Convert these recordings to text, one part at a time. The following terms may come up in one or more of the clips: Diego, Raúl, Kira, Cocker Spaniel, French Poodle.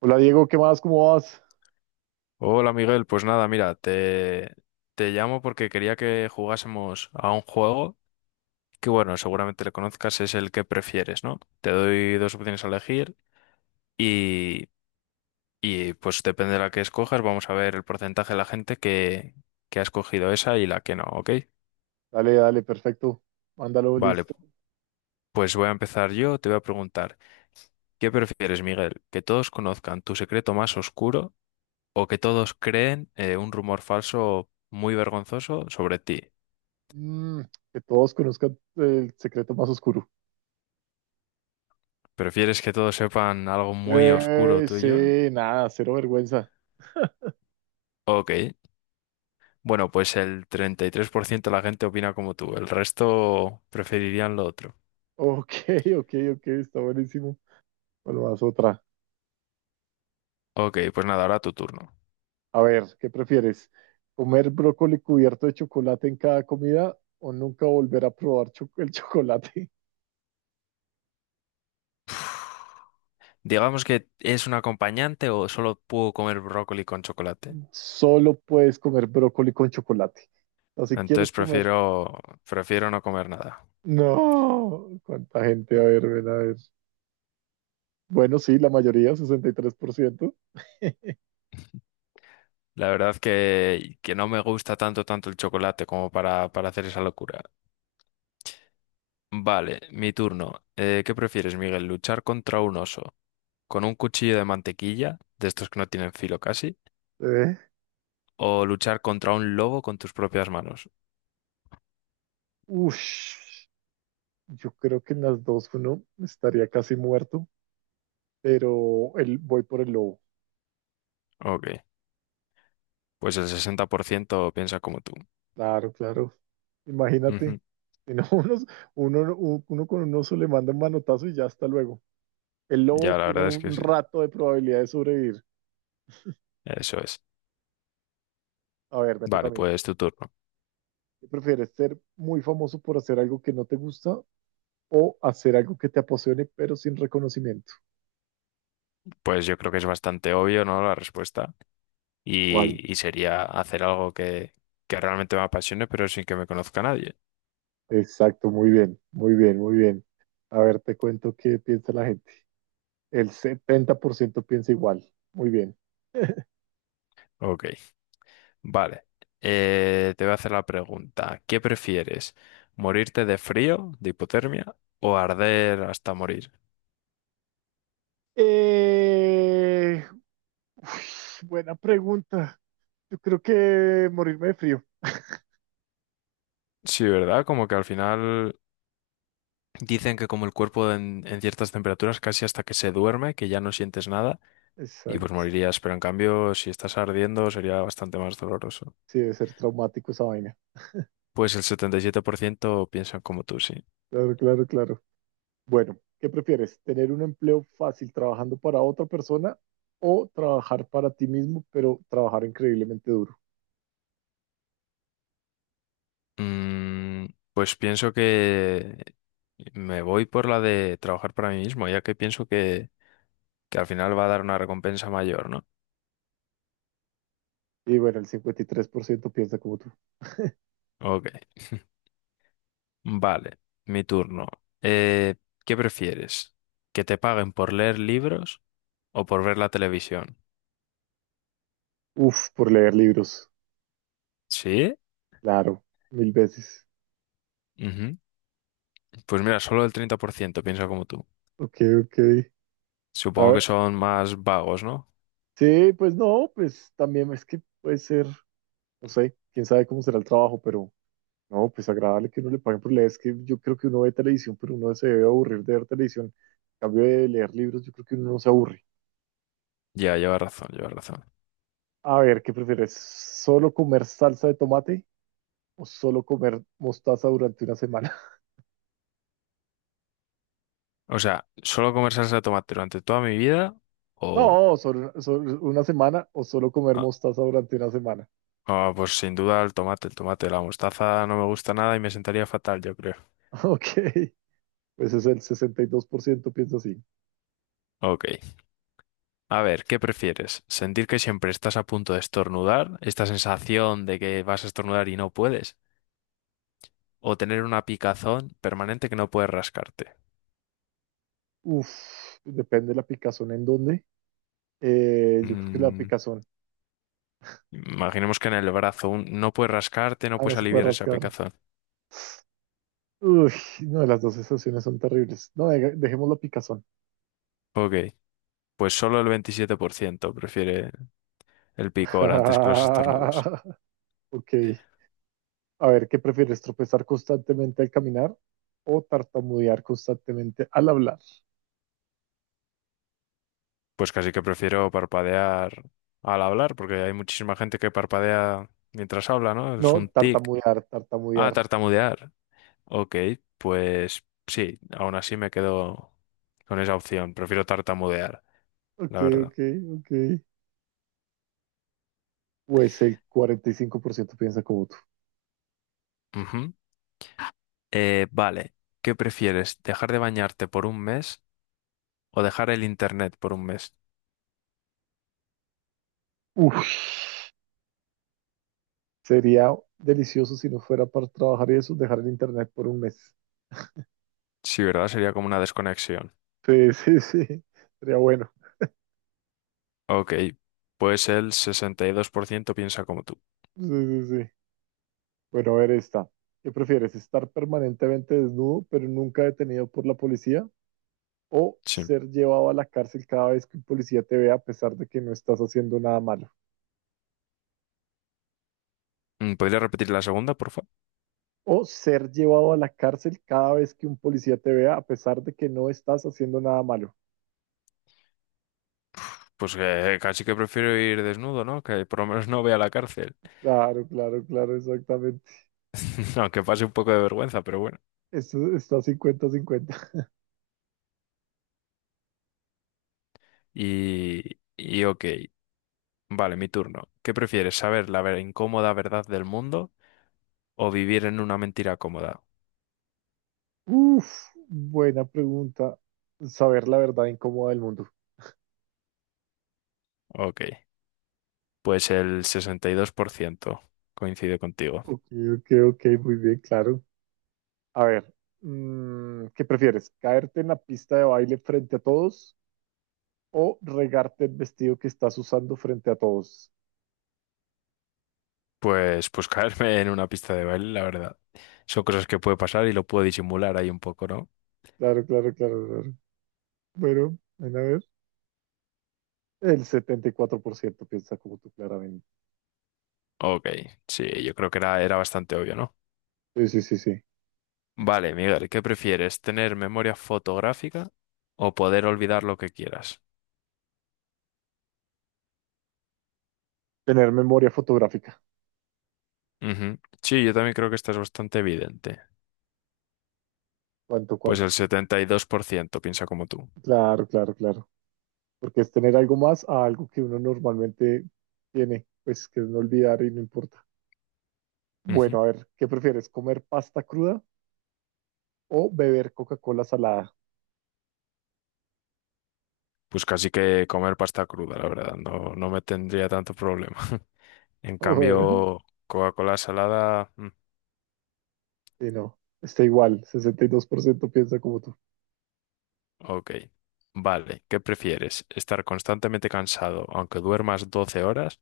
Hola Diego, ¿qué más? ¿Cómo vas? Hola Miguel, pues nada, mira, te llamo porque quería que jugásemos a un juego que bueno, seguramente le conozcas, es el que prefieres, ¿no? Te doy dos opciones a elegir y, y, pues depende de la que escojas, vamos a ver el porcentaje de la gente que ha escogido esa y la que no, ¿ok? Dale, dale, perfecto. Mándalo, Vale, listo. pues voy a empezar yo, te voy a preguntar, ¿qué prefieres, Miguel? ¿Que todos conozcan tu secreto más oscuro o que todos creen un rumor falso muy vergonzoso sobre ti? Mm, que todos conozcan el secreto más oscuro. ¿Prefieres que todos sepan algo muy oscuro tuyo? Sí, nada, cero vergüenza. Ok. Bueno, pues el 33% de la gente opina como tú, el resto preferirían lo otro. Ok, ok, ok, está buenísimo. Bueno, vas otra. Ok, pues nada, ahora tu turno. A ver, ¿qué prefieres? ¿Comer brócoli cubierto de chocolate en cada comida o nunca volver a probar el chocolate? Digamos que es un acompañante o solo puedo comer brócoli con chocolate. Solo puedes comer brócoli con chocolate. O si quieres Entonces comer. prefiero no comer nada. No, cuánta gente, a ver, ven a ver. Bueno, sí, la mayoría, 63%. La verdad que no me gusta tanto, tanto el chocolate como para hacer esa locura. Vale, mi turno. ¿Qué prefieres, Miguel? ¿Luchar contra un oso con un cuchillo de mantequilla, de estos que no tienen filo casi, Eh, o luchar contra un lobo con tus propias manos? Ush, yo creo que en las dos uno estaría casi muerto, pero voy por el lobo. Ok, pues el 60% piensa como tú. Claro, claro. Imagínate. Ujú. Si no, uno con un oso le manda un manotazo y ya hasta luego. El lobo Ya, la tiene verdad es que un sí, rato de probabilidad de sobrevivir. eso es. A ver, me toca a Vale, mí. pues tu turno. ¿Qué prefieres, ser muy famoso por hacer algo que no te gusta o hacer algo que te apasione pero sin reconocimiento? Pues yo creo que es bastante obvio, ¿no? La respuesta. ¿Cuál? Y sería hacer algo que realmente me apasione, pero sin que me conozca nadie. Exacto, muy bien, muy bien, muy bien. A ver, te cuento qué piensa la gente. El 70% piensa igual. Muy bien. Ok, vale. Te voy a hacer la pregunta. ¿Qué prefieres? ¿Morirte de frío, de hipotermia, o arder hasta morir? Eh, Uf, buena pregunta. Yo creo que morirme de frío. Sí, ¿verdad? Como que al final dicen que como el cuerpo en ciertas temperaturas casi hasta que se duerme, que ya no sientes nada y pues Exacto. morirías, pero en cambio si estás ardiendo sería bastante más doloroso. Sí, debe ser traumático esa vaina. Pues el 77% piensan como tú, sí. Claro, claro, claro. Bueno, ¿qué prefieres? ¿Tener un empleo fácil trabajando para otra persona o trabajar para ti mismo, pero trabajar increíblemente duro? Mm, pues pienso que me voy por la de trabajar para mí mismo, ya que pienso que al final va a dar una recompensa mayor, ¿no? Y bueno, el 53% piensa como tú. Ok, vale, mi turno. Eh, ¿Qué prefieres? ¿Que te paguen por leer libros? O por ver la televisión. Uf, por leer libros, ¿Sí? claro, mil veces. Ujú. Pues mira, solo el 30% piensa como tú. Ok, ok. A Supongo que ver, son más vagos, ¿no? sí, pues no, pues también es que puede ser, no sé, quién sabe cómo será el trabajo, pero no, pues agradable que uno le paguen por leer. Es que yo creo que uno ve televisión, pero uno se debe aburrir de ver televisión. En cambio de leer libros, yo creo que uno no se aburre. Ya, lleva razón, lleva razón. A ver, ¿qué prefieres? ¿Solo comer salsa de tomate o solo comer mostaza durante una semana? O sea, solo comer salsa de tomate durante toda mi vida o. No, solo una semana o solo comer Ah, mostaza durante una semana. ah, pues sin duda el tomate, la mostaza no me gusta nada y me sentaría fatal, yo creo. Ok. Pues es el 62% piensa así. Ok. A ver, ¿qué prefieres? ¿Sentir que siempre estás a punto de estornudar? ¿Esta sensación de que vas a estornudar y no puedes? ¿O tener una picazón permanente que no puedes rascarte? Uf, depende de la picazón en dónde. Yo creo que la Mm, picazón. Imaginemos que en el brazo no puedes rascarte, no Ah, no puedes se puede aliviar esa rascar. picazón. Uy, no, las dos sensaciones son terribles. No, dejemos la picazón. Ok, pues solo el 27% prefiere el picor antes que los estornudos. Ok. A ver, ¿qué prefieres? ¿Tropezar constantemente al caminar o tartamudear constantemente al hablar? Pues casi que prefiero parpadear al hablar, porque hay muchísima gente que parpadea mientras habla, ¿no? No, Es un tic. tartamudear, Ah, tartamudear. tartamudear. Ok, pues sí, aún así me quedo con esa opción. Prefiero tartamudear, Ok, la verdad. ok, ok. Pues el 45% piensa como tú. Ujú. Vale, ¿qué prefieres? ¿Dejar de bañarte por un mes o dejar el internet por un mes? Uf. Sería delicioso si no fuera para trabajar y eso, dejar el internet por un mes. Sí, ¿verdad? Sería como una desconexión. Sí, sí, sí. Sería bueno. Ok, pues el 62% piensa como tú. Sí, sí, sí. Bueno, a ver esta. ¿Qué prefieres? ¿Estar permanentemente desnudo, pero nunca detenido por la policía? ¿O Sí. ser llevado a la cárcel cada vez que un policía te vea a pesar de que no estás haciendo nada malo? ¿Podría repetir la segunda, por favor? ¿O ser llevado a la cárcel cada vez que un policía te vea a pesar de que no estás haciendo nada malo? Pues que casi que prefiero ir desnudo, ¿no? Que por lo menos no vea la cárcel. Claro, claro, claro, exactamente. Aunque pase un poco de vergüenza, pero bueno. Esto está cincuenta-cincuenta. Y, ok, vale, mi turno. ¿Qué prefieres, saber la incómoda verdad del mundo o vivir en una mentira cómoda? Uf, buena pregunta. Saber la verdad incómoda del mundo. Ok, pues el 62% coincide contigo. Ok, ok, ok, muy bien, claro. A ver, ¿qué prefieres? ¿Caerte en la pista de baile frente a todos o regarte el vestido que estás usando frente a todos? Pues caerme en una pista de baile, la verdad. Son cosas que puede pasar y lo puedo disimular ahí un poco, ¿no? Claro, claro, claro, claro. Bueno, ven a ver. El 74% piensa como tú, claramente. Ok, sí, yo creo que era bastante obvio, ¿no? Sí, sí, sí, sí. Vale, Miguel, ¿qué prefieres? ¿Tener memoria fotográfica o poder olvidar lo que quieras? Tener memoria fotográfica. Ujú. Sí, yo también creo que esta es bastante evidente. ¿Cuánto, Pues cuánto? el 72% piensa como tú. Claro, claro, claro. Porque es tener algo más a algo que uno normalmente tiene, pues que es no olvidar y no importa. Ujú. Bueno, a ver, ¿qué prefieres? ¿Comer pasta cruda o beber Coca-Cola salada? Pues casi que comer pasta cruda, la verdad, no, no me tendría tanto problema. En Bueno, cambio, Coca-Cola salada. Y no, está igual, 62% piensa como tú. Ok, vale. ¿Qué prefieres? ¿Estar constantemente cansado aunque duermas 12 horas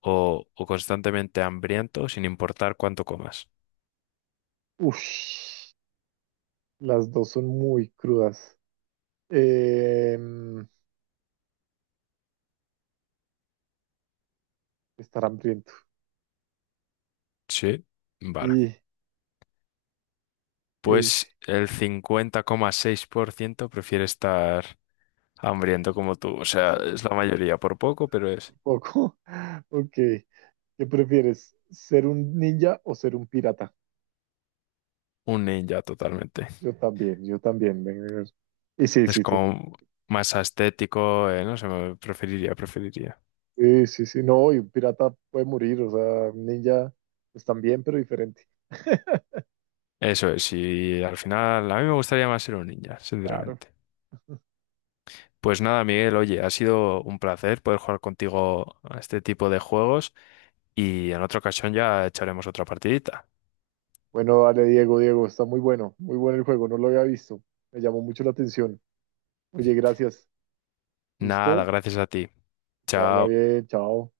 o constantemente hambriento sin importar cuánto comas? Uf, las dos son muy crudas. Eh, Estar hambriento. Sí, vale. Y, y- Pues el 50,6% prefiere estar hambriento como tú. O sea, es la mayoría por poco, pero es un poco. Ok, ¿qué prefieres? ¿Ser un ninja o ser un pirata? un ninja totalmente. Yo también, yo también. Ven, ven, ven. Y sí, Es sí, sí, como más estético, no sé, preferiría, preferiría. sí, sí, sí, no, y un pirata puede morir, o sea, un ninja, pues también, pero diferente. Eso es, y al final a mí me gustaría más ser un ninja, Claro. sinceramente. Pues nada, Miguel, oye, ha sido un placer poder jugar contigo a este tipo de juegos y en otra ocasión ya echaremos otra partidita. Bueno, dale, Diego, Diego, está muy bueno, muy bueno el juego, no lo había visto. Me llamó mucho la atención. Oye, gracias. Nada, ¿Listo? gracias a ti. Que vaya Chao. bien, chao.